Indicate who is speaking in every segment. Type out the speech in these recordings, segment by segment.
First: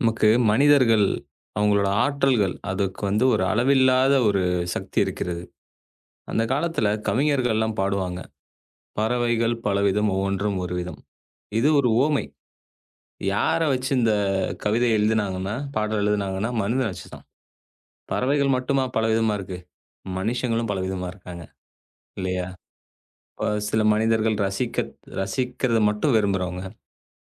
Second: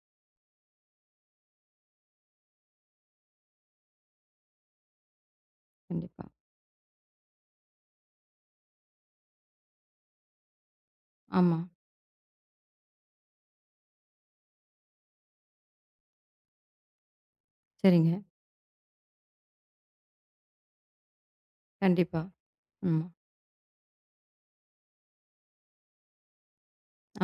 Speaker 1: நமக்கு மனிதர்கள், அவங்களோட ஆற்றல்கள், அதுக்கு வந்து ஒரு அளவில்லாத ஒரு சக்தி இருக்கிறது.
Speaker 2: கண்டிப்பா.
Speaker 1: அந்த காலத்துல கவிஞர்கள்லாம் பாடுவாங்க. "பறவைகள் பலவிதம் ஒவ்வொன்றும் ஒரு விதம்."
Speaker 2: ஆமா.
Speaker 1: இது ஒரு உவமை. யார வச்சு இந்த கவிதை எழுதினாங்கன்னா, பாடல் எழுதினாங்கன்னா, மனிதன வச்சு தான்.
Speaker 2: சரிங்க.
Speaker 1: பறவைகள் மட்டுமா பலவிதமா இருக்கு? மனுஷங்களும் பலவிதமா இருக்காங்க.
Speaker 2: கண்டிப்பா.
Speaker 1: இல்லையா?
Speaker 2: ம்.
Speaker 1: இப்ப சில மனிதர்கள் ரசிக்கிறத மட்டும் விரும்புறவங்க.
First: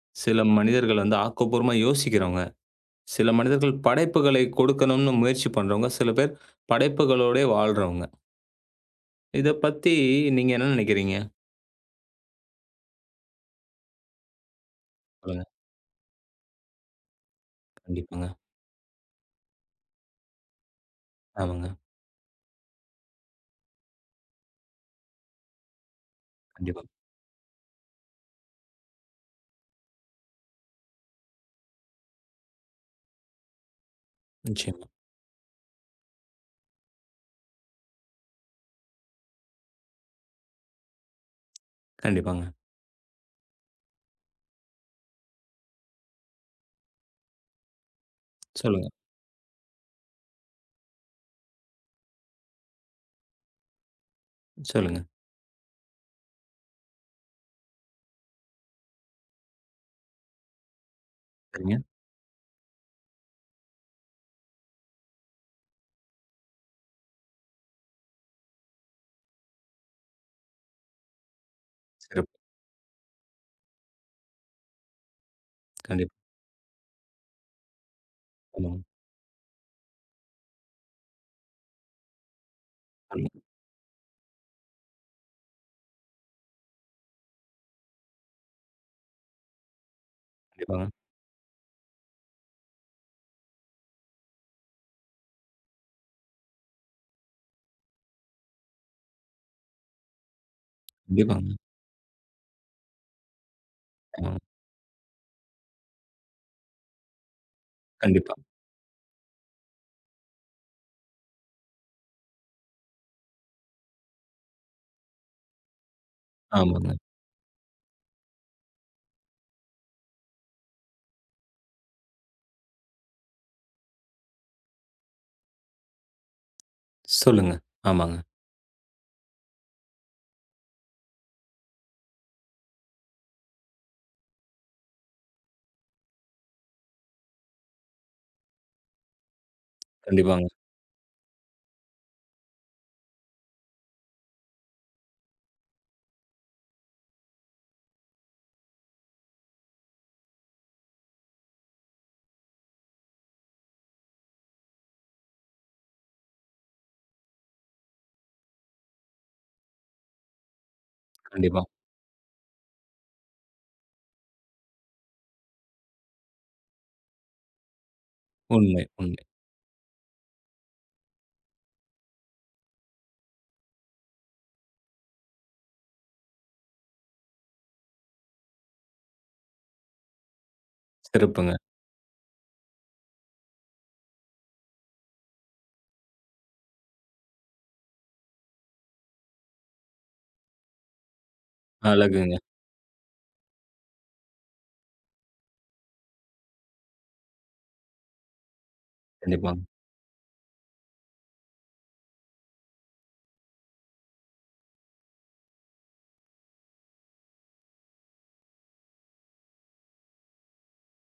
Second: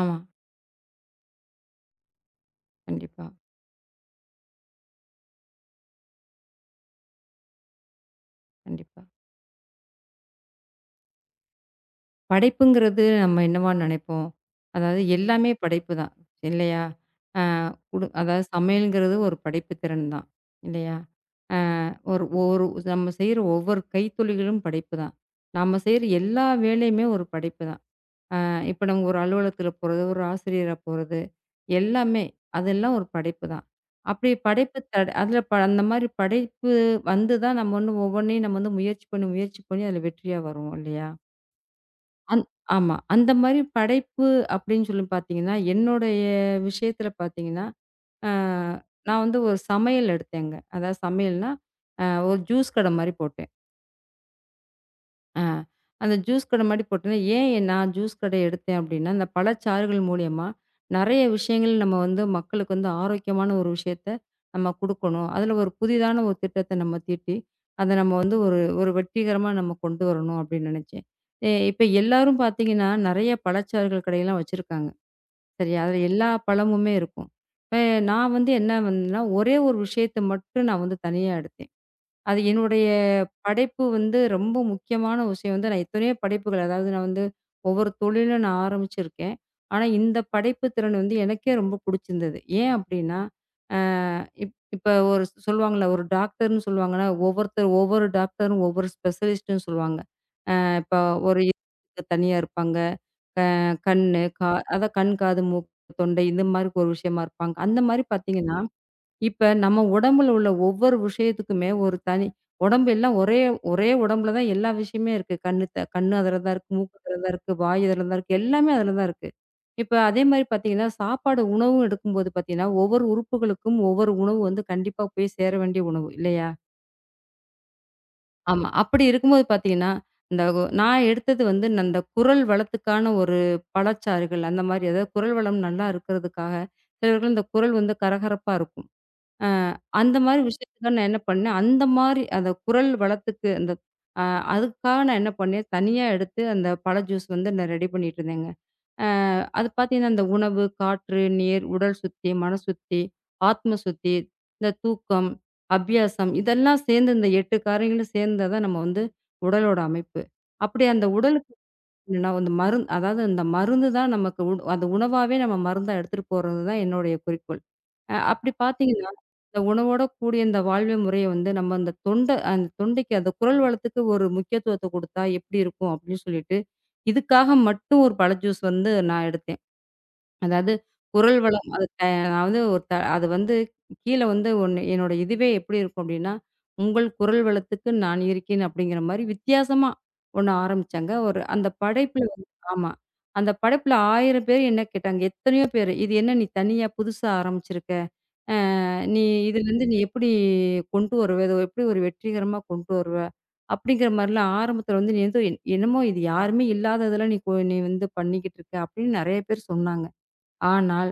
Speaker 2: ஆமா.
Speaker 1: சில மனிதர்கள் வந்து ஆக்கப்பூர்வமா யோசிக்கிறவங்க.
Speaker 2: கண்டிப்பா,
Speaker 1: சில மனிதர்கள் படைப்புகளை கொடுக்கணும்னு முயற்சி பண்றவங்க. சில பேர் படைப்புகளோடே வாழ்றவங்க.
Speaker 2: கண்டிப்பா.
Speaker 1: இத பத்தி நீங்க என்ன நினைக்கிறீங்க?
Speaker 2: படைப்புங்கிறது நம்ம என்னவா நெனைப்போம்? அதாவது
Speaker 1: சொல்லுங்க.
Speaker 2: எல்லாமே படைப்பு தான். இல்லையா? அ குடு
Speaker 1: கண்டிப்பாங்க.
Speaker 2: அதாவது சமையல்ங்கிறது ஒரு படைப்பு திறன் தான். இல்லையா? அ
Speaker 1: ஆமாங்க.
Speaker 2: ஒரு ஒரு நம்ம செய்ற ஒவ்வொரு கைத்துளிகளும் படைப்பு தான். நாம செய்ற எல்லா
Speaker 1: கண்டிப்பா.
Speaker 2: வேலையுமே ஒரு படைப்பு தான். இப்ப நம்ம ஒரு அலுவலகத்துல போறது, ஒரு ஆசிரியரா போறது, எல்லாமே அதெல்லாம் ஒரு படைப்பு தான். அப்படி படைப்பு
Speaker 1: நிச்சயமா.
Speaker 2: அதுல அந்த மாரி படைப்பு வந்து தான் நம்ம வந்து ஒவ்வொன்னையும் நம்ம வந்து முயற்சி பண்ணி, முயற்சி பண்ணி அதுல வெற்றியா வருவோம் இல்லையா? அந்
Speaker 1: கண்டிப்பாங்க.
Speaker 2: ஆமா. அந்த மாரி படைப்பு அப்படின்னு சொல்லி பார்த்தீங்கன்னா, என்னுடைய விஷயத்துல பார்த்தீங்கன்னா, அ
Speaker 1: சொல்லுங்க,
Speaker 2: நான் வந்து ஒரு சமையல் எடுத்தேங்க. அதாவது சமையல்னா, அ ஒரு ஜூஸ் கடை மாரி போட்டேன்.
Speaker 1: சொல்லுங்க.
Speaker 2: ஆ. அந்த ஜூஸ் கடை மாரி போட்டிருந்தேன். ஏன் நான் ஜூஸ் கடை எடுத்தேன் அப்டின்னா, இந்த பழச்சாறுகள் மூலியமா நெறைய விஷயங்கள்
Speaker 1: சரிங்க.
Speaker 2: நம்ம வந்து மக்களுக்கு வந்து ஆரோக்கியமான ஒரு விஷயத்த நம்ம குடுக்கணும். அதுல ஒரு புதிதான ஒரு திட்டத்த நம்ம தீட்டி, அத நம்ம வந்து ஒரு ஒரு வெற்றிகரமா நம்ம கொண்டு வரணும் அப்டின்னு நெனச்சேன். இப்ப
Speaker 1: சிறப்பு.
Speaker 2: எல்லாரும் பாத்தீங்கன்னா, நெறைய பழச்சாறுகள் கடையெல்லாம் வச்சிருக்காங்க. சரியா? அதுல
Speaker 1: கண்டிப்பா.
Speaker 2: எல்லா பழமுமே இருக்கும். இப்ப நான் வந்து என்ன
Speaker 1: சொல்லுங்க,
Speaker 2: வந்தேன்னா, ஒரே ஒரு விஷயத்த மட்டும் நான் வந்து தனியா எடுத்தேன். அது என்னுடைய
Speaker 1: சொல்லுங்க.
Speaker 2: படைப்பு வந்து ரொம்ப முக்கியமான விஷயம் வந்து நான் எத்தனையோ படைப்புகள் அதாவது நான் வந்து ஒவ்வொரு தொழிலும் நான் ஆரம்பிச்சிருக்கேன். ஆனா இந்த படைப்பு
Speaker 1: கண்டிப்பாங்க.
Speaker 2: திறன் வந்து எனக்கே ரொம்ப புடிச்சிருந்தது. ஏன் அப்டின்னா, அ இப் இப்ப ஒரு சொல்லுவாங்கல்ல ஒரு டாக்டர்ன்னு சொல்லுவாங்கன்னா, ஒவ்வொருத்தர் ஒவ்வொரு டாக்டரும் ஒவ்வொரு ஸ்பெஷலிஸ்ட்ன்னு சொல்லுவாங்க. இப்ப ஒரு
Speaker 1: கண்டிப்பாங்க.
Speaker 2: இதயத்துக்கு தனியா இருப்பாங்க. அ கண்ணு,
Speaker 1: ஆமாங்க.
Speaker 2: கா அதான் கண், காது, மூக்கு, தொண்டை இந்த மாரி ஒரு விஷயமா இருப்பாங்க. அந்த மாரி
Speaker 1: கண்டிப்பா.
Speaker 2: பார்த்தீங்கன்னா இப்ப நம்ம உடம்புல உள்ள ஒவ்வொரு விஷயத்துக்குமே ஒரு தனி உடம்பு எல்லாம் ஒரே ஒரே உடம்புல தான் எல்லா விஷயமே இருக்கு. கண்ணு அதுல தான் இருக்கு,
Speaker 1: ஆமாங்க.
Speaker 2: மூக்கு அதுல தான் இருக்கு, வாய் அதுல தான் இருக்கு, எல்லாமே அதுல தான் இருக்கு. இப்ப அதே மாரி பார்த்தீங்கன்னா, சாப்பாடு உணவும் எடுக்கும்போது பார்த்தீங்கன்னா, ஒவ்வொரு உறுப்புகளுக்கும் ஒவ்வொரு உணவு வந்து கண்டிப்பா போய் சேர வேண்டிய உணவு இல்லையா?
Speaker 1: சொல்லுங்க. ஆமாங்க.
Speaker 2: ஆமா. அப்படி இருக்கும்போது பார்த்தீங்கன்னா, இந்த ஒ நான் எடுத்தது வந்து அந்த குரல் வளத்துக்கான ஒரு பழச்சாறுகள் அந்த மாரி அதாவது குரல் வளம் நல்லா இருக்கிறதுக்காக சிலருக்கு இந்த குரல் வந்து கரகரப்பா இருக்கும். அந்த மாரி
Speaker 1: கண்டிப்பாங்க.
Speaker 2: விஷயத்துக்காக நான் என்ன பண்ணேன், அந்த மாரி அந்த குரல் வளத்துக்கு அந்த அ அதுக்காக நான் என்ன பண்ணேன், தனியா எடுத்து அந்த பழ ஜூஸ் வந்து நான் ரெடி பண்ணிட்டு இருந்தேங்க. அ அது பார்த்தீங்கன்னா, அந்த உணவு, காற்று, நீர், உடல் சுத்தி, மன சுத்தி, ஆத்ம சுத்தி, இந்த தூக்கம், அபியாசம் இதெல்லாம் சேர்ந்து இந்த 8 காரியங்களும் சேர்ந்தா தான் நம்ம வந்து உடலோட அமைப்பு. அப்படி அந்த உடலுக்கு
Speaker 1: கண்டிப்பா.
Speaker 2: இல்லன்னா அந்த மருந்து அதாவது அந்த மருந்து தான் நமக்கு உண் அந்த உணவாவே நம்ம மருந்தா எடுத்துட்டு போறது தான் என்னுடைய குறிக்கோள். அப்படி
Speaker 1: உண்மை,
Speaker 2: பார்த்தீங்கன்னா,
Speaker 1: உண்மை.
Speaker 2: இந்த உணவோட கூடிய இந்த வாழ்வு முறைய வந்து நம்ம அந்த தொண்டை அந்த தொண்டைக்கு அந்த குரல் வளத்துக்கு ஒரு முக்கியத்துவத்த குடுத்தா எப்படி இருக்கும் அப்படின்னு சொல்லிட்டு, இதுக்காக மட்டும் ஒரு பழ ஜூஸ் வந்து நான் எடுத்தேன். அதாவது குரல்
Speaker 1: சிறப்புங்க.
Speaker 2: வளம் அது த அதாவது ஒரு த அது வந்து கீழ வந்து ஒண்ணு என்னோட இதுவே எப்படி இருக்கும் அப்டின்னா, "உங்கள் குரல் வளத்துக்கு நான் இருக்கேன்" அப்டிங்கிற மாரி வித்தியாசமா ஒண்ணு ஆரம்பிச்சாங்க. ஒரு அந்த படைப்புல
Speaker 1: அழகுங்க.
Speaker 2: வந்து ஆமா. அந்த படைப்புல 1000 பேர் என்ன கேட்டாங்க. எத்தனையோ பேரு. "இது என்ன நீ தனியா புதுசா ஆரம்பிச்சிருக்க? அ நீ
Speaker 1: கண்டிப்பாங்க.
Speaker 2: இதுலருந்து நீ எப்படி கொண்டு வருவ? இத எப்படி ஒரு வெற்றிகரமா கொண்டு வருவ?" அப்டிங்கிற மாரிலாம் ஆரம்பத்துல வந்து, "நீ வந்து என்னமோ இது யாருமே இல்லாததுல நீ வந்து பண்ணிக்கிட்டு இருக்க" அப்டின்னு நெறைய பேர் சொன்னாங்க. ஆனால்,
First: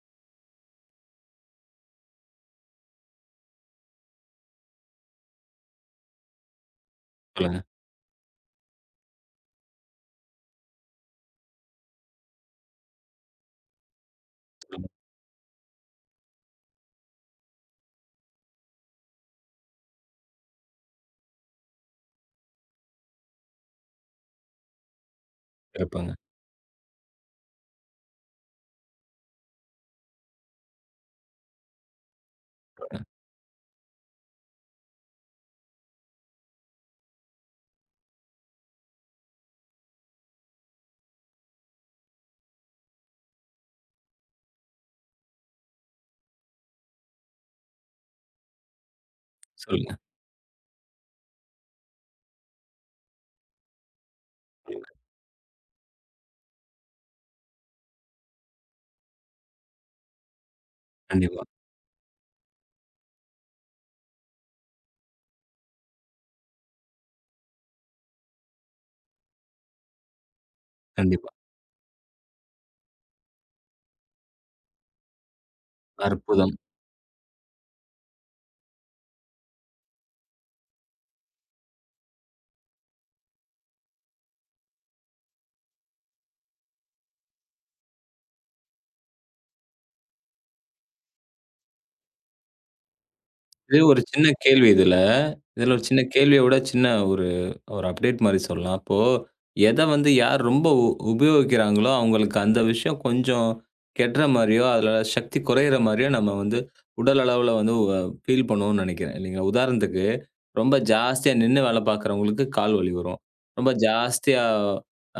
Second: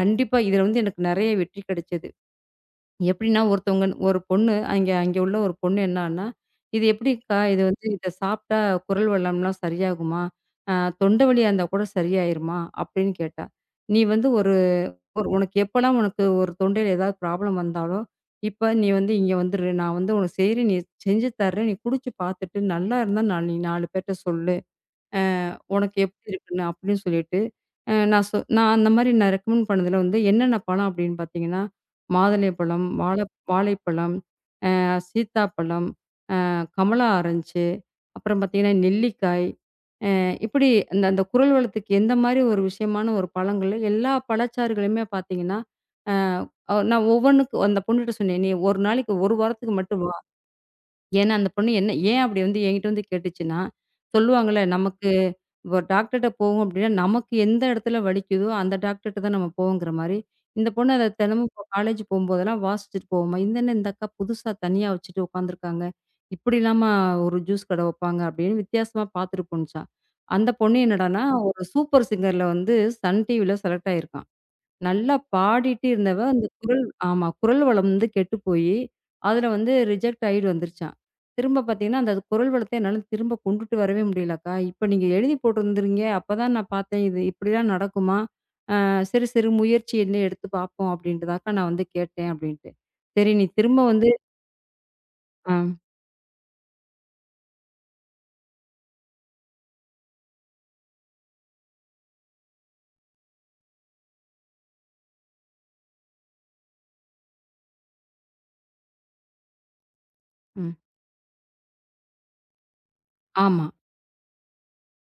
Speaker 2: கண்டிப்பா இதுல வந்து எனக்கு நெறைய வெற்றி கிடைச்சது. எப்படின்னா ஒருத்தவங்க ஒரு பொண்ணு அங்க அங்க உள்ள ஒரு பொண்ணு என்னான்னா, "இது எப்படிக்கா?
Speaker 1: சொல்லுங்க,
Speaker 2: இது வந்து இத சாப்பிட்டா குரல் வளம்லாம் சரியாகுமா? அ தொண்டை வலியா இருந்தா கூட சரியாயிருமா?" அப்படின்னு கேட்டா. "நீ வந்து ஒரு
Speaker 1: சொல்லுங்க.
Speaker 2: ஒரு உனக்கு எப்பலாம் உனக்கு ஒரு தொண்டையில ஏதாவது ப்ராப்ளம் வந்தாலும், இப்ப நீ வந்து இங்க வந்துரு. நான் வந்து உனக்கு செய்றேன். நீ செஞ்சு தர்றேன். நீ குடிச்சு பார்த்துட்டு நல்லா இருந்தா நான் நீ 4 பேர்ட்ட சொல்லு." உனக்கு
Speaker 1: சிறப்புங்க.
Speaker 2: எப்படி இருக்குன்னு அப்படின்னு சொல்லிட்டு, அ நான் சொ நான் அந்த மாரி நான் ரெக்கமெண்ட் பண்ணதுல வந்து என்னென்ன பழம் அப்படின்னு பார்த்தீங்கன்னா, மாதுளைப்பழம், வாழைப்பழம், சீத்தாப்பழம், கமலா ஆரஞ்சு, அப்புறம் பார்த்தீங்கன்னா நெல்லிக்காய், இப்படி அந்த அந்த குரல் வளத்துக்கு எந்த மாரி ஒரு விஷயமான ஒரு பழங்கள்ல எல்லா பழச்சாறுகளையுமே பார்த்தீங்கன்னா, அ நான் ஒவ்வொன்னுக்கு அந்த பொண்ணுகிட்ட சொன்னேன். "நீ ஒரு நாளைக்கு 1 வாரத்துக்கு
Speaker 1: சொல்லுங்க,
Speaker 2: மட்டும்" ஏன்னா, அந்த பொண்ணு என்ன ஏன் அப்படி வந்து என்கிட்ட வந்து கேட்டுச்சுன்னா, சொல்லுவாங்கல்ல
Speaker 1: சொல்லுங்க.
Speaker 2: நமக்கு இப்போ டாக்டர்ட்ட போவோம் அப்படின்னா, நமக்கு எந்த இடத்துல வலிக்குதோ, அந்த டாக்டர்ட்ட தான் நம்ம போவோங்கிற மாரி, இந்த பொண்ணு அத
Speaker 1: கண்டிப்பா,
Speaker 2: தினமும் இப்போ காலேஜ் போம்போதெல்லாம் வாசிச்சுட்டு போகுமா, "இது என்ன இந்த அக்கா புதுசா தனியா வச்சுட்டு உட்காந்துருக்காங்க, இப்படிலாமா ஒரு ஜூஸ் கடை வைப்பாங்க" அப்படின்னு வித்தியாசமா பார்த்துட்டு போணுச்சாம். அந்த பொண்ணு என்னடான்னா,
Speaker 1: கண்டிப்பா.
Speaker 2: ஒரு சூப்பர் சிங்கர்ல வந்து சன் டிவில செலக்ட் ஆயிருக்காம். நல்லா பாடிட்டு இருந்தவ, அந்த
Speaker 1: அற்புதம்.
Speaker 2: குரல் ஆமா. குரல் வளம் வந்து கெட்டு போயி, அதுல வந்து ரிஜெக்ட் ஆயிட்டு வந்துருச்சாம். திரும்ப பார்த்தீங்கன்னா, அந்த குரல் வளத்த என்னால திரும்ப கொண்டுட்டு வரவே முடியலக்கா. இப்ப நீங்க எழுதி போட்டிருந்துறீங்க. அப்பதான் நான் பார்த்தேன். இது இப்படிலாம் நடக்குமா? சிறு சிறு முயற்சி என்ன எடுத்து பார்ப்போம் அப்படின்ட்டு தான்க்கா நான் வந்து கேட்டேன் அப்படின்ட்டு. சரி நீ திரும்ப
Speaker 1: இது ஒரு
Speaker 2: வந்து
Speaker 1: சின்ன கேள்வி இதுல.
Speaker 2: ஆ,
Speaker 1: இதுல ஒரு சின்ன கேள்விய விட சின்ன ஒரு ஒரு அப்டேட் மாரி சொல்லலாம். இப்போ எத வந்து யார் ரொம்ப உபயோகிக்கிறாங்களோ, அவங்களுக்கு அந்த விஷயம் கொஞ்சம் கெட்ற மாரியோ, அதுல சக்தி குறையிற மாரியோ நம்ம வந்து உடல் அளவுல வந்து ஃபீல் பண்ணுவோம்னு நெனைக்கிறேன். இல்லைங்களா? உதாரணத்துக்கு,
Speaker 2: ம்.
Speaker 1: ரொம்ப ஜாஸ்தியா நின்னு வேல பார்க்குறவங்களுக்கு கால் வலி வரும்.
Speaker 2: ஆமா.
Speaker 1: ரொம்ப ஜாஸ்தியா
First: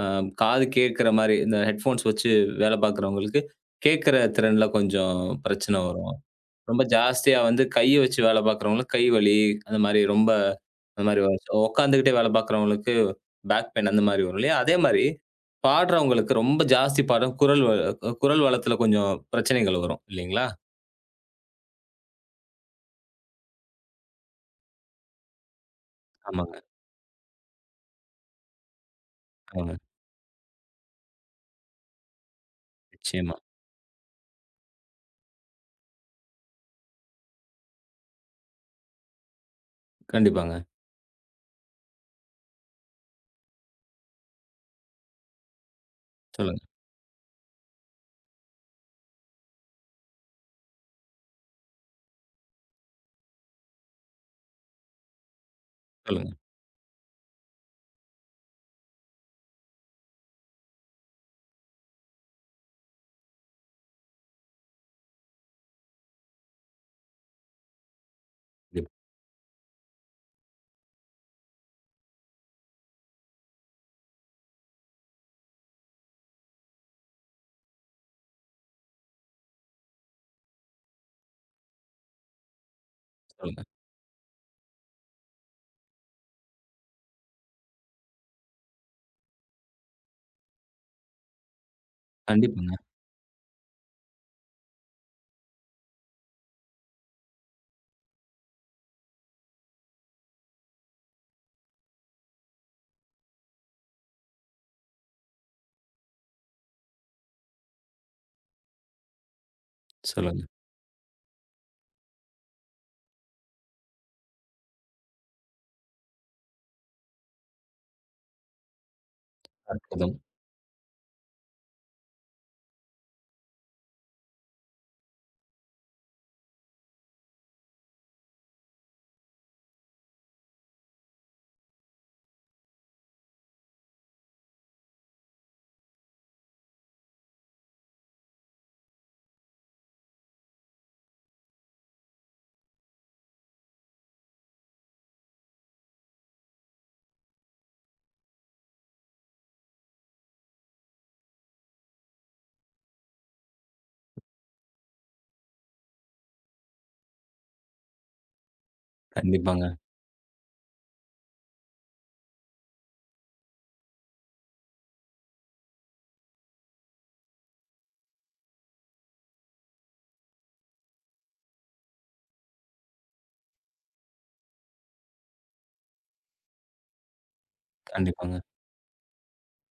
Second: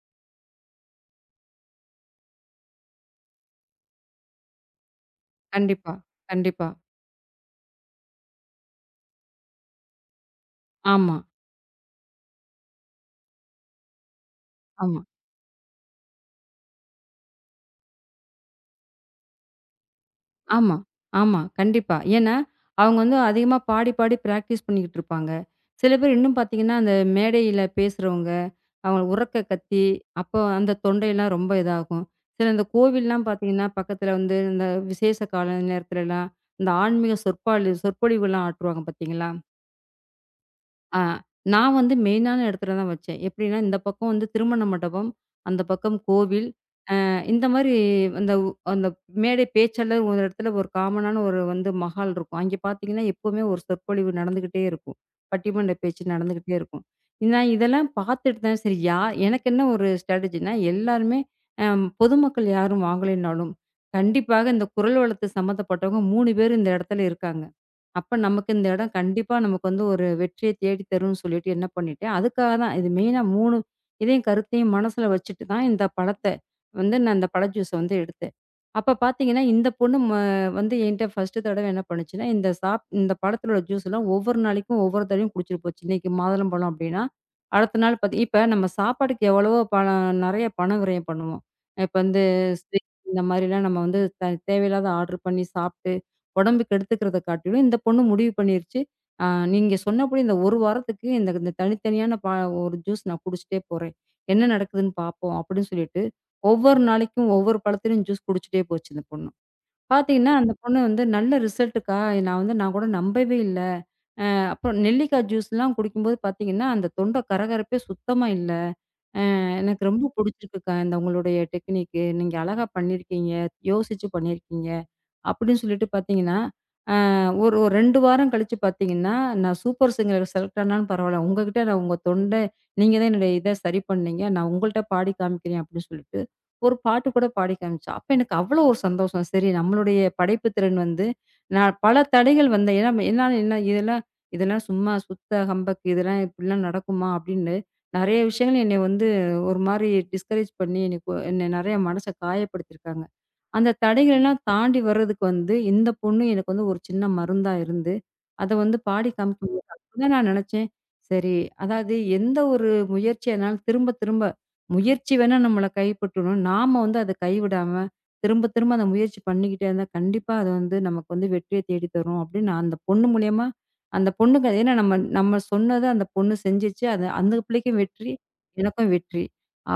Speaker 1: அ காது கேட்கிற மாரி இந்த ஹெட்ஃபோன்ஸ் வச்சு வேல பார்க்குறவங்களுக்கு, கேட்கிற திறன்ல கொஞ்சம் பிரச்சனை
Speaker 2: கண்டிப்பா,
Speaker 1: வரும்.
Speaker 2: கண்டிப்பா.
Speaker 1: ரொம்ப ஜாஸ்தியா வந்து கைய வச்சு வேலை பார்க்கிறவங்களுக்கு கை வலி, அந்த மாரி ரொம்ப அந்த
Speaker 2: ஆமா,
Speaker 1: மாரி வரும். உட்கார்ந்துகிட்டே வேலை பார்க்கிறவங்களுக்கு பேக் பெயின் அந்த மாரி வரும் இல்லையா? அதே
Speaker 2: ஆமா.
Speaker 1: மாரி பாடுறவங்களுக்கு ரொம்ப ஜாஸ்தி பாடும் குரல் வளத்துல கொஞ்சம் பிரச்சனைகள் வரும் இல்லைங்களா?
Speaker 2: ஆமா, ஆமா. கண்டிப்பா. ஏன்னா, அவங்க வந்து அதிகமா பாடி, பாடி பிராக்டிஸ் பண்ணிக்கிட்டு இருப்பாங்க. சில பேர் இன்னும்
Speaker 1: ஆமாங்க,
Speaker 2: பார்த்தீங்கன்னா, அந்த மேடையில பேசுறவங்க, அவங்க உரக்க
Speaker 1: ஆமாங்க.
Speaker 2: கத்தி, அப்போ அந்த தொண்டையெல்லாம் ரொம்ப இதாகும். சில இந்த கோவில்லாம்
Speaker 1: நிச்சயமா.
Speaker 2: பார்த்தீங்கன்னா, பக்கத்துல வந்து இந்த விசேஷ கால நேரத்துலலாம், இந்த ஆன்மீக சொற்பொழி சொற்பொழிவுலாம் ஆற்றுவாங்க பார்த்தீங்களா?
Speaker 1: கண்டிப்பாங்க.
Speaker 2: ஆ நான் வந்து மெயினான இடத்துல தான் வச்சேன். எப்படின்னா, இந்த பக்கம் வந்து திருமண மண்டபம், அந்த பக்கம் கோவில்.
Speaker 1: சொல்லுங்க,
Speaker 2: இந்த மாரி அந்த உ அந்த மேடை பேச்செல்லாம் ஒரு இடத்துல ஒரு காமனான ஒரு வந்து மஹால் இருக்கும். அங்கே பார்த்தீங்கன்னா, எப்பவுமே ஒரு சொற்பொழிவு நடந்துகிட்டே இருக்கும். பட்டிமன்ற பேச்சு
Speaker 1: சொல்லுங்க.
Speaker 2: நடந்துகிட்டே இருக்கும். நான் இதெல்லாம் பார்த்துட்டு தான் சரி யா எனக்கு என்ன ஒரு ஸ்ட்ராட்டஜின்னா, எல்லாருமே அ பொதுமக்கள் யாரும் வாங்கலைனாலும், கண்டிப்பாக இந்த குரல் வளத்து சம்மந்தப்பட்டவங்க 3 பேர் இந்த இடத்துல இருக்காங்க. அப்ப நமக்கு இந்த
Speaker 1: கண்டிப்பா
Speaker 2: இடம் கண்டிப்பா நமக்கு வந்து ஒரு வெற்றிய தேடி தரும்ன்னு சொல்லிட்டு என்ன பண்ணிட்டேன், அதுக்காக தான் இது மெயினா 3 இதையும் கருத்தையும் மனசுல வச்சுட்டு தான் இந்த பழத்த வந்து நான் இந்த பழ ஜூஸ வந்து எடுத்தேன். அப்ப பார்த்தீங்கன்னா, இந்த பொண்ணு ம வந்து என்ட்ட ஃபர்ஸ்ட்டு தடவ என்ன பண்ணுச்சுன்னா, இந்த பழத்திலோட
Speaker 1: சொல்லுங்க.
Speaker 2: ஜூஸ்லாம் ஒவ்வொரு நாளைக்கும் ஒவ்வொரு தடவையும் குடிச்சிட்டு போச்சு. இன்னைக்கு மாதுளம்பழம் அப்டின்னா, அடுத்த நாள் பாத்தி இப்ப நம்ம சாப்பாட்டுக்கு எவ்வளவோ பணம் நெறைய பணம் விரயம் பண்ணுவோம். இப்ப வந்து
Speaker 1: கண்டிப்பாங்க.
Speaker 2: Swiggy இந்த மாதிரிலாம் நம்ம வந்து த தேவையில்லாத ஆர்டர் பண்ணி சாப்ட்டு உடம்பு கெடுத்துக்கிறத காட்டிலும் இந்த பொண்ணு முடிவு பண்ணிருச்சு. ஆ நீங்க சொன்னபடி இந்த 1 வாரத்துக்கு இந்த இந்த தனித்தனியான பா ஒரு ஜூஸ் நான் குடிச்சிட்டே போறேன். என்ன நடக்குதுன்னு பார்ப்போம் அப்படின்னு சொல்லிட்டு, ஒவ்வொரு நாளைக்கும் ஒவ்வொரு பழத்திலயும் ஜூஸ் குடிச்சிட்டே போச்சு இந்த பொண்ணு. பார்த்தீங்கன்னா,
Speaker 1: சொல்லுங்க.
Speaker 2: அந்த பொண்ணு வந்து நல்ல ரிசல்ட்டுக்கா நான் கூட நம்பவே இல்ல. அப்புறம் நெல்லிக்காய் ஜூஸ்லாம் குடிக்கும்போது பார்த்தீங்கன்னா, அந்த தொண்டை கரகரப்பே சுத்தமா இல்ல. எனக்கு ரொம்ப
Speaker 1: அற்புதம்.
Speaker 2: புடிச்சிருக்குக்கா இந்த உங்களுடைய டெக்னிக்கு. நீங்க அழகா பண்ணியிருக்கீங்க. யோசிச்சு பண்ணியிருக்கீங்க. அப்படின்னு சொல்லிட்டு பார்த்தீங்கன்னா ஒரு ஒரு 2 வாரம் கழிச்சு பார்த்தீங்கன்னா, நான் சூப்பர் சிங்கர்ல செலக்ட் ஆனாலும் பரவால்ல. உங்ககிட்ட நான் உங்க தொண்ட நீங்க தான் என்னுடைய இத சரி பண்ணீங்க. நான் உங்கள்ட்ட பாடி காமிக்கிறேன் அப்படின்னு சொல்லிட்டு, ஒரு பாட்டு கூட பாடி காமிச்சா. அப்ப எனக்கு அவ்வளோ ஒரு சந்தோஷம். சரி நம்மளுடைய படைப்பு திறன் வந்து நான் பல தடைகள் வந்த ஏன்னா என்னால என்ன இதெல்லாம் இதெல்லாம் சும்மா சுத்த ஹம்பக் இதெல்லாம் இப்படிலாம் நடக்குமா? அப்படின்னு நெறைய விஷயங்கள் என்னைய வந்து ஒரு மாரி டிஸ்கரேஜ் பண்ணி, என்ன நெறைய மனச காயப்படுத்தியிருக்காங்க. அந்த தடைகள் எல்லாம் தாண்டி வர்றதுக்கு வந்து, இந்த பொண்ணு எனக்கு வந்து ஒரு சின்ன மருந்தா இருந்து, அத வந்து பாடி காமிக்கும்போது
Speaker 1: கண்டிப்பாங்க,
Speaker 2: அப்பதான் நான் நெனச்சேன், சரி அதாவது எந்த ஒரு முயற்சியானாலும் திரும்ப திரும்ப முயற்சி வேணா நம்மள கைப்பற்றணும். நாம வந்து அத கைவிடாம, திரும்ப திரும்ப அந்த முயற்சி பண்ணிக்கிட்டே இருந்தா, கண்டிப்பா அது வந்து நமக்கு வந்து வெற்றிய தேடி தரும் அப்படின்னு நான் அந்த பொண்ணு மூலியமா அந்த பொண்ணுக்கு ஏன்னா நம்ம நம்ம சொன்னத அந்த பொண்ணு செஞ்சுச்சு. அது அந்த பிள்ளைக்கும் வெற்றி,
Speaker 1: கண்டிப்பாங்க.
Speaker 2: எனக்கும் வெற்றி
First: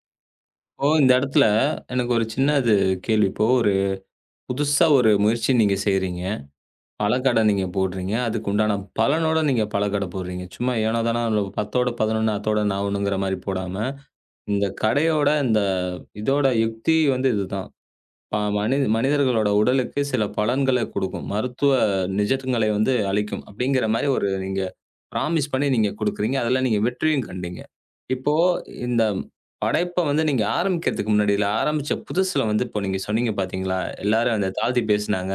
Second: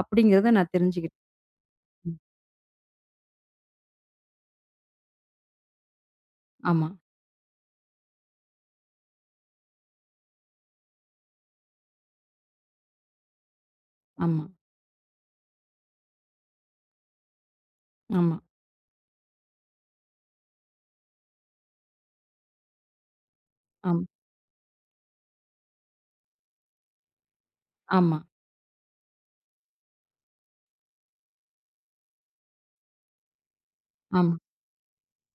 Speaker 2: அப்படிங்கிறத நான்
Speaker 1: இப்போ இந்த
Speaker 2: தெரிஞ்சுக்கிட்டேன்.
Speaker 1: இடத்துல எனக்கு ஒரு சின்ன இது கேள்வி. இப்போ ஒரு புதுசா ஒரு முயற்சி நீங்க செய்றீங்க.
Speaker 2: ஆமா,
Speaker 1: பழக்கடை நீங்க போடுறீங்க. அதுக்கு உண்டான பலனோட நீங்க பழக்கடை போடுறீங்க. சும்மா ஏனோ தானோ 10ஓட 11 அத்தோட நான் ஒண்ணுங்கிற மாரி போடாம,
Speaker 2: ஆமா,
Speaker 1: இந்த கடையோட இந்த இதோட யுக்தி வந்து இதுதான்.
Speaker 2: ஆமா,
Speaker 1: ப மனி மனிதர்களோட உடலுக்கு சில பலன்கள குடுக்கும். மருத்துவ நிஜங்களை வந்து அளிக்கும். அப்படிங்கிற
Speaker 2: ஆமா.
Speaker 1: மாரி ஒரு நீங்க ப்ராமிஸ் பண்ணி நீங்க குடுக்குறீங்க. அதுல நீங்க வெற்றியும் கண்டீங்க.
Speaker 2: ஆமா,
Speaker 1: இப்போ இந்த படைப்ப வந்து நீங்க ஆரம்பிக்கிறதுக்கு முன்னாடி, இல்ல ஆரம்பிச்ச புதுசுல வந்து இப்போ நீங்க சொன்னீங்க பார்த்தீங்களா?
Speaker 2: ஆமா,
Speaker 1: எல்லாரும் அந்த தாழ்த்தி பேசினாங்க.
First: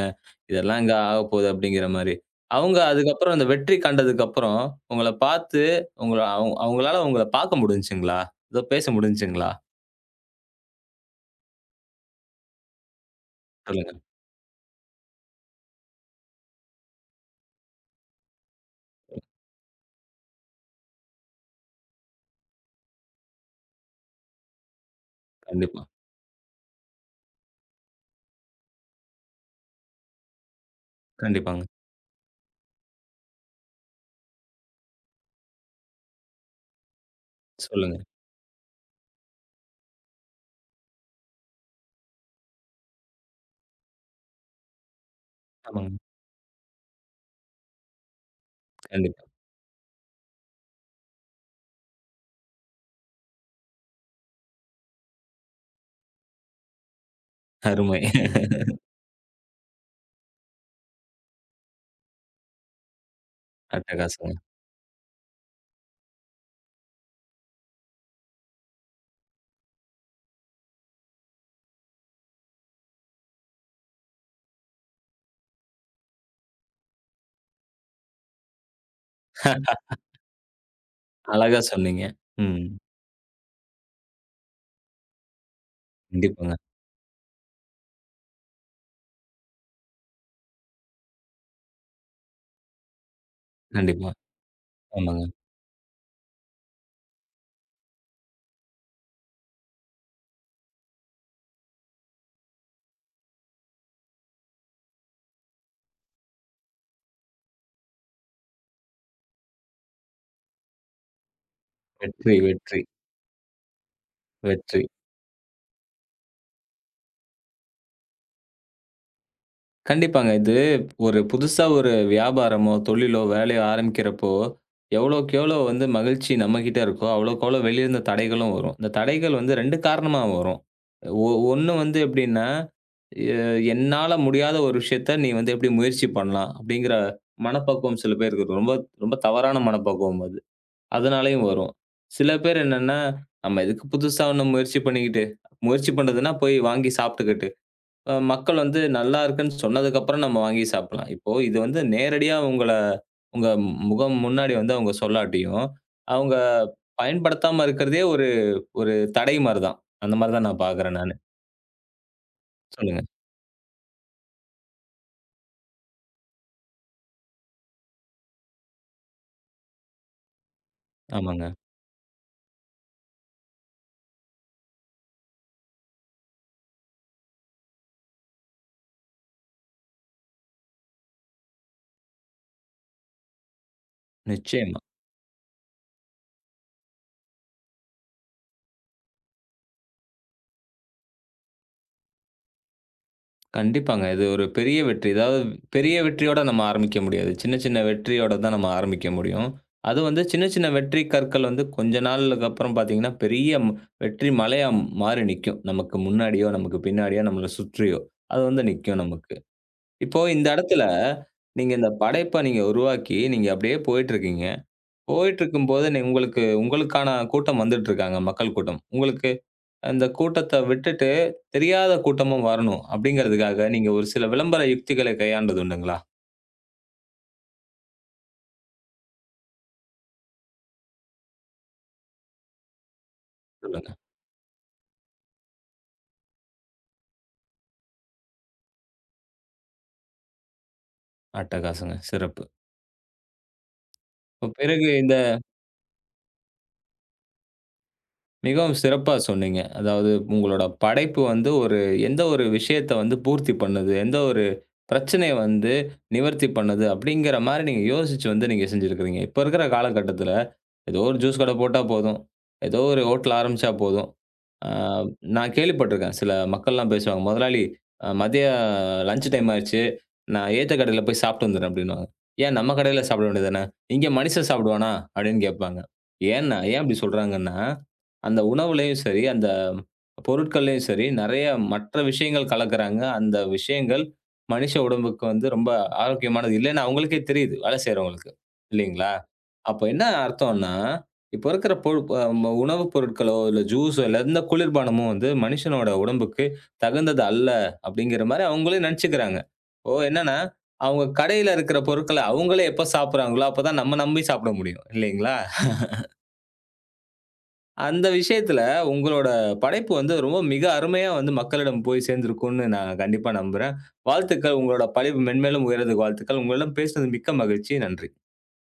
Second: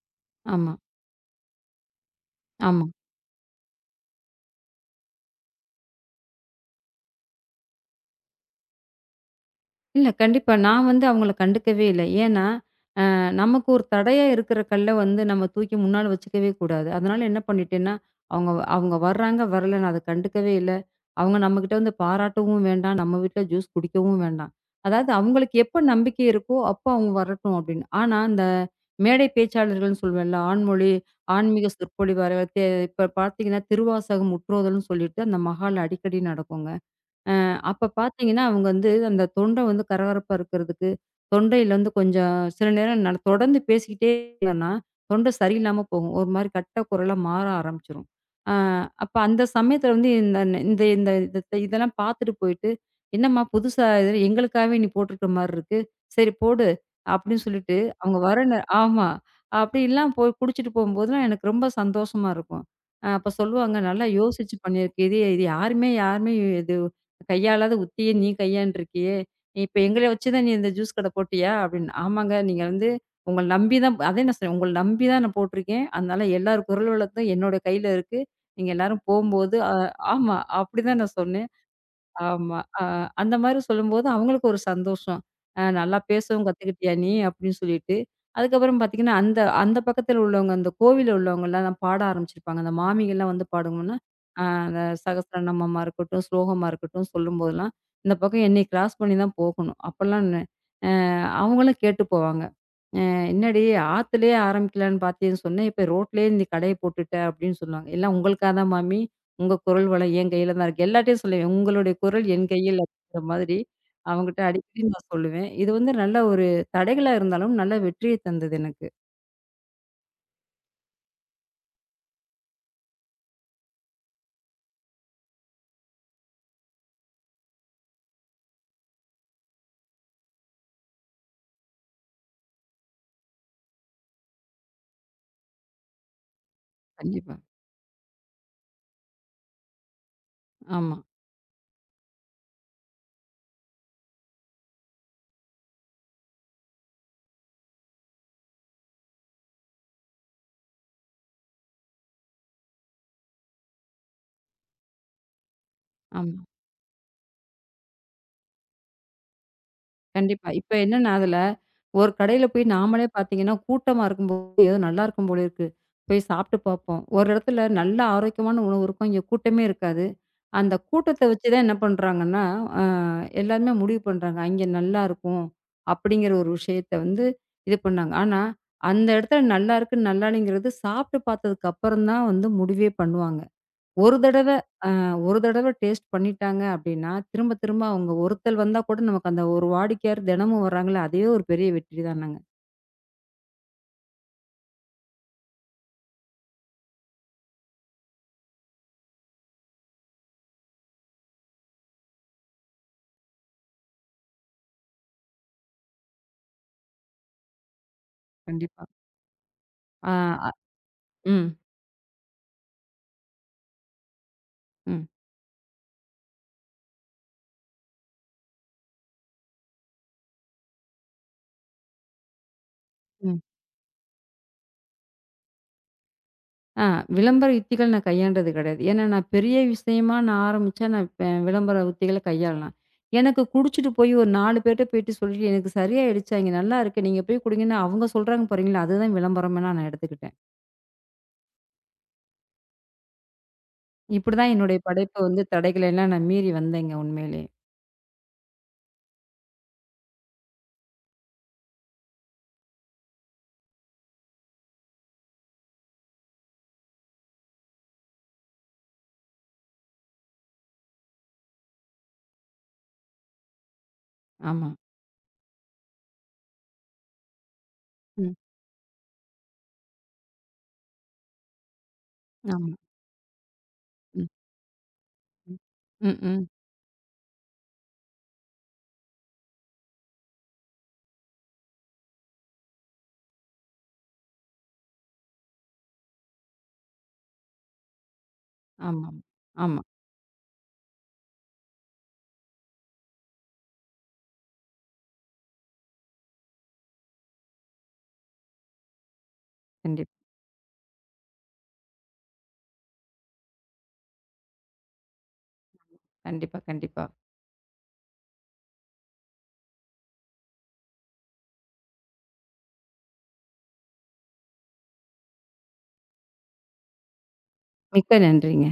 Speaker 2: ஆமா,
Speaker 1: இதெல்லாம் எங்க ஆகப்போகுது அப்படிங்கிற மாரி. அவங்க
Speaker 2: ஆமா.
Speaker 1: அதுக்கப்புறம் அந்த வெற்றி கண்டதுக்கு அப்புறம் உங்கள பார்த்து உங்கள அவங்களால உங்கள பார்க்க முடிஞ்சுச்சுங்களா? ஏதோ பேச முடிஞ்சுச்சுங்களா?
Speaker 2: இல்ல கண்டிப்பா. நான் வந்து அவங்கள கண்டுக்கவே இல்ல. ஏன்னா, நமக்கு ஒரு
Speaker 1: சொல்லுங்க.
Speaker 2: தடையா இருக்கிற கல்ல வந்து நம்ம தூக்கி முன்னால வச்சுக்கவே கூடாது. அதனால என்ன பண்ணிட்டேன்னா, அவங்க வர்றாங்க, வரல நான் அத கண்டுக்கவே இல்ல. அவங்க நம்மகிட்ட வந்து பாராட்டவும் வேண்டாம், நம்ம வீட்ல ஜூஸ் குடிக்கவும் வேண்டாம். அதாவது அவங்களுக்கு எப்ப
Speaker 1: கண்டிப்பா.
Speaker 2: நம்பிக்கை இருக்கோ, அப்போ அவங்க வரட்டும் அப்படின்னு. ஆனா, இந்த மேடை பேச்சாளர்கள்ன்னு சொல்வேன்ல, ஆண்மொழி,
Speaker 1: கண்டிப்பாங்க.
Speaker 2: ஆன்மீக சொற்பொழிவாளர், இப்ப பார்த்தீங்கன்னா, திருவாசகம் முற்றோதல்ன்னு சொல்லிட்டு அந்த மஹால்ல அடிக்கடி நடக்குங்க. அப்ப
Speaker 1: சொல்லுங்க.
Speaker 2: பார்த்தீங்கன்னா, அவங்க வந்து அந்த தொண்டை வந்து கரகரப்பா இருக்கிறதுக்கு, தொண்டையில வந்து கொஞ்சம் சில நேரம் நான் தொடர்ந்து பேசிக்கிட்டே இருந்தேன்னா, தொண்டை சரியில்லாம
Speaker 1: ஆமாங்க.
Speaker 2: போகும். ஒரு மாரி கட்ட குரலா மாற ஆரம்பிச்சுரும். அ அப்ப
Speaker 1: கண்டிப்பா.
Speaker 2: அந்த சமயத்தில வந்து இந்த இந்த இந்த இத இதெல்லாம் பார்த்துட்டு போயிட்டு, "என்னம்மா புதுசா இது எங்களுக்காகவே நீ போட்டிருக்கிற மாரி இருக்கு. சரி போடு." அப்படின்னு சொல்லிட்டு
Speaker 1: அருமை.
Speaker 2: அவங்க வர நே ஆமா. அப்படிலாம் போய் குடிச்சிட்டு போகும்போதெல்லாம் எனக்கு ரொம்ப சந்தோஷமா இருக்கும். அப்ப சொல்லுவாங்க, "நல்லா
Speaker 1: அட்டகாசங்க.
Speaker 2: யோசிச்சு பண்ணியிருக்க. இது இது யாருமே யாருமே இது கையாளாத உத்திய நீ கையாண்டுருக்கியே! இப்ப எங்கள வச்சு தான் நீ இந்த ஜூஸ் கடை போட்டியா? அப்படின்னு. ஆமாங்க. நீங்க வந்து உங்கள நம்பி தான் அதே நான் சொன்னேன். உங்கள நம்பி தான் நான் போட்டிருக்கேன். அதனால எல்லார் குரல் வளத்தும் என்னோட கையில இருக்கு. நீங்க எல்லாரும் போம்போது ஆமா. அப்படிதான் நான் சொன்னேன்.
Speaker 1: அழகா சொன்னீங்க.
Speaker 2: ஆமா.
Speaker 1: ம்.
Speaker 2: அந்த மாரி சொல்லும்போது அவங்களுக்கு ஒரு சந்தோஷம். நல்லா பேசவும்
Speaker 1: கண்டிப்பாங்க.
Speaker 2: கத்துக்கிட்டியா நீ? அப்படின்னு சொல்லிட்டு. அதுக்கப்புறம் பார்த்தீங்கன்னா, அந்த அந்த பக்கத்துல உள்ளவங்க, அந்த கோவில்ல உள்ளவங்கலாம் பாட ஆரம்பிச்சிருப்பாங்க. அந்த மாமிகள்லாம் வந்து பாடுங்கன்னா,
Speaker 1: கண்டிப்பா.
Speaker 2: அந்த
Speaker 1: ஆமாங்க.
Speaker 2: சகஸ்ரநாமமா இருக்கட்டும், ஸ்லோகமா இருக்கட்டும் சொல்லும்போதெல்லாம், இந்த பக்கம் என்னைய கிராஸ் பண்ணி தான் போகணும். அப்பல்லாம் நெ அவங்களும் கேட்டு போவாங்க. அ "என்னடி ஆத்துலயே ஆரம்பிக்கலான்னு பாத்தேன்னு சொன்னேன், இப்ப ரோட்லயே நீ கடைய போட்டுட்ட" அப்படின்னு சொல்லுவாங்க. "எல்லாம் உங்களுக்கா தான் மாமி, உங்க குரல் வளம் என் கையில தான் இருக்கு." எல்லார்ட்டயும் சொல்லுவேன், "உங்களுடைய குரல்
Speaker 1: வெற்றி,
Speaker 2: என் கையில்"
Speaker 1: வெற்றி,
Speaker 2: அப்படிங்கிற மாதிரி அவங்ககிட்ட
Speaker 1: வெற்றி.
Speaker 2: அடிக்கடி நான் சொல்லுவேன். இது வந்து நல்ல ஒரு தடைகளா இருந்தாலும் நல்ல வெற்றியை தந்தது எனக்கு.
Speaker 1: கண்டிப்பாங்க. இது ஒரு புதுசா ஒரு வியாபாரமோ, தொழிலோ, வேலையோ ஆரம்பிக்கிறப்போ, எவ்வளோக்கு எவ்வளோ வந்து மகிழ்ச்சி நம்மகிட்ட இருக்கோ, அவ்வளோக்கு அவ்வளோ வெளியிருந்து தடைகளும் வரும். இந்த தடைகள் வந்து 2 காரணமா வரும். ஒ ஒண்ணு வந்து எப்படின்னா, எ என்னால முடியாத ஒரு விஷயத்த நீ வந்து எப்படி முயற்சி பண்ணலாம்? அப்படிங்கிற
Speaker 2: கண்டிப்பா.
Speaker 1: மனப்பக்குவம் சில பேருக்கு இருக்கும். ரொம்ப ரொம்ப தவறான மனப்பக்குவம் அது.
Speaker 2: ஆமா,
Speaker 1: அதனாலயும் வரும். சில பேர் என்னன்னா, நம்ம எதுக்கு புதுசா ஒண்ணு முயற்சி பண்ணிக்கிட்டு, முயற்சி பண்றதுன்னா போய் வாங்கி சாப்பிட்டுக்கிட்டு. மக்கள் வந்து நல்லா இருக்குன்னு சொன்னதுக்கப்புறம் நம்ம வாங்கி சாப்பிடலாம். இப்போ இது வந்து நேரடியா உங்கள உங்க முகம் முன்னாடி வந்து அவங்க சொல்லாட்டியும், அவங்க
Speaker 2: ஆமா.
Speaker 1: பயன்படுத்தாம இருக்கிறதே ஒரு ஒரு தடை மாரி தான். அந்த மாரி தான்
Speaker 2: கண்டிப்பா.
Speaker 1: நான்
Speaker 2: இப்ப
Speaker 1: பார்க்குறேன்
Speaker 2: என்னன்னா
Speaker 1: நானு.
Speaker 2: அதுல, ஒரு கடையில போய்
Speaker 1: சொல்லுங்க.
Speaker 2: நாமளே பார்த்தீங்கன்னா, கூட்டமா இருக்கும்போது ஏதோ நல்லா இருக்கும் போல இருக்கு. போய் சாப்பிட்டு பார்ப்போம். ஒரு இடத்துல நல்ல ஆரோக்கியமான உணவு இருக்கும். இங்க கூட்டமே இருக்காது. அந்த கூட்டத்த வச்சு
Speaker 1: ஆமாங்க.
Speaker 2: தான் என்ன பண்றாங்கன்னா, அ எல்லாருமே முடிவு பண்றாங்க. அங்க நல்லா இருக்கும். அப்படிங்கிற ஒரு விஷயத்த வந்து இது பண்ணாங்க. ஆனா, அந்த இடத்துல நல்லா இருக்கு, நல்லா இல்லைங்கிறது சாப்பிட்டு பார்த்ததுக்கு அப்புறம் தான் வந்து முடிவே பண்ணுவாங்க. ஒரு தடவ
Speaker 1: நிச்சயமா.
Speaker 2: ஒரு தடவ டேஸ்ட் பண்ணிட்டாங்க அப்படின்னா, திரும்ப திரும்ப அவங்க ஒருத்தல் வந்தா கூட நமக்கு அந்த ஒரு வாடிக்கையாளர் தினமும் வர்றாங்கல்ல, அதுவே ஒரு பெரிய வெற்றி தானங்க.
Speaker 1: கண்டிப்பாங்க. இது ஒரு பெரிய வெற்றி. அதாவது பெரிய வெற்றியோட நம்ம ஆரம்பிக்க முடியாது. சின்ன சின்ன வெற்றியோட தான் நம்ம ஆரம்பிக்க முடியும். அதுவும் வந்து சின்ன சின்ன வெற்றி கற்கள் வந்து கொஞ்ச நாளுக்கு அப்புறம் பார்த்தீங்கன்னா, பெரிய வெற்றி மலையா மாறி நிக்கும். நமக்கு முன்னாடியோ, நமக்கு பின்னாடியோ, நம்மள சுற்றியோ, அது வந்து
Speaker 2: கண்டிப்பா.
Speaker 1: நிக்கும் நமக்கு.
Speaker 2: ஆ
Speaker 1: இப்போ இந்த
Speaker 2: அ
Speaker 1: இடத்துல,
Speaker 2: ம்,
Speaker 1: நீங்க இந்த படைப்ப நீங்க உருவாக்கி, நீங்க அப்படியே போயிட்டுருக்கீங்க.
Speaker 2: ம்.
Speaker 1: போயிட்டுருக்கும்போது நீ உங்களுக்கு உங்களுக்கான கூட்டம் வந்துட்டு இருக்காங்க. மக்கள் கூட்டம். உங்களுக்கு அந்த கூட்டத்த விட்டுட்டு, தெரியாத கூட்டமும் வரணும்
Speaker 2: ம்.
Speaker 1: அப்படிங்கிறதுக்காக, நீங்க ஒரு சில விளம்பர யுக்திகளை கையாண்டது உண்டுங்களா?
Speaker 2: ஆ விளம்பர யுத்திகள் நான் கையாண்டது கிடையாது. ஏன்னா நான் பெரிய விஷயமா நான் ஆரம்பிச்சா நான் இப்ப விளம்பர உத்திகள கையாளலாம். எனக்கு குடிச்சுட்டு
Speaker 1: சொல்லுங்க.
Speaker 2: போய் ஒரு 4 பேர்ட்ட போயிட்டு சொல்லிட்டு எனக்கு சரியாயிடுச்சு, அங்க நல்லாயிருக்கு. நீங்க போய் குடிங்கன்னு அவங்க சொல்றாங்க பாருங்களா, அதுதான் விளம்பரமா நான் எடுத்துக்கிட்டேன்.
Speaker 1: அட்டகாசங்க. சிறப்பு. இப்ப
Speaker 2: இப்படிதான் என்னுடைய
Speaker 1: பிறகு இந்த
Speaker 2: படைப்பு வந்து தடைகள எல்லாம் நான் மீறி வந்தேங்க உண்மையிலேயே.
Speaker 1: மிகவும் சிறப்பா சொன்னீங்க. அதாவது உங்களோட படைப்பு வந்து ஒரு எந்த ஒரு விஷயத்த வந்து பூர்த்தி பண்ணுது? எந்த ஒரு பிரச்சனைய வந்து நிவர்த்தி பண்ணுது? அப்படிங்கிற மாரி நீங்க யோசிச்சு வந்து நீங்க செஞ்சிருக்கிறீங்க. இப்ப இருக்கிற காலகட்டத்தில, ஏதோ ஒரு ஜூஸ் கடை போட்டா போதும். ஏதோ ஒரு ஹோட்டல் ஆரம்பிச்சா போதும்.
Speaker 2: ஆமா.
Speaker 1: ஆ நான் கேள்விப்பட்டிருக்கேன். சில மக்கள்லாம் பேசுவாங்க. முதலாளி அ
Speaker 2: ம்.
Speaker 1: மதிய லஞ்ச் டைம் ஆயிருச்சு. நான் ஏத்த கடையில போய் சாப்பிட்டு வந்துடுறேன் அப்படின்னுவாங்க. ஏன்
Speaker 2: ஆமா.
Speaker 1: நம்ம கடையில சாப்பிட வேண்டியது தானே? இங்க
Speaker 2: ம்.
Speaker 1: மனுஷன் சாப்பிடுவானா? அப்படின்னு
Speaker 2: ம்.
Speaker 1: கேட்பாங்க.
Speaker 2: ம், ம்.
Speaker 1: ஏன்னா ஏன் அப்படி சொல்றாங்கன்னா, அந்த உணவுலயும் சரி, அந்த பொருட்கள்லயும் சரி, நெறைய மற்ற விஷயங்கள் கலக்குறாங்க. அந்த விஷயங்கள் மனிஷ உடம்புக்கு வந்து ரொம்ப ஆரோக்கியமானது இல்லன்னு அவங்களுக்கே தெரியுது. வேலை செய்றவங்களுக்கு. இல்லீங்களா?
Speaker 2: ஆமாம். ஆமா.
Speaker 1: அப்ப என்ன அர்த்தம்ன்னா, இப்ப இருக்கிற பொழு அ ம உணவுப் பொருட்களோ, இல்ல ஜூஸோ, இல்ல எந்த குளிர்பானமும் வந்து மனுஷனோட உடம்புக்கு தகுந்தது அல்ல அப்படிங்கிற மாரி அவங்களே நெனச்சுக்கிறாங்க. ஓ!
Speaker 2: கண்டிப்பா,
Speaker 1: என்னன்னா, அவங்க கடையில இருக்கிற பொருட்கள அவங்களே எப்ப சாப்பிடுறாங்களோ, அப்பதான் நம்ம நம்பி சாப்பிட முடியும். இல்லீங்களா?
Speaker 2: கண்டிப்பா, கண்டிப்பா.
Speaker 1: அந்த விஷயத்துல உங்களோட படைப்பு வந்து ரொம்ப மிக அருமையா வந்து மக்களிடம் போய் சேர்ந்திருக்கும்னு நான் கண்டிப்பா நம்புறேன். வாழ்த்துக்கள். உங்களோட படைப்பு மென்மேலும் உயர்றதுக்கு வாழ்த்துக்கள். உங்களிடம் பேசினது மிக்க மகிழ்ச்சி. நன்றி.
Speaker 2: மிக்க நன்றிங்க.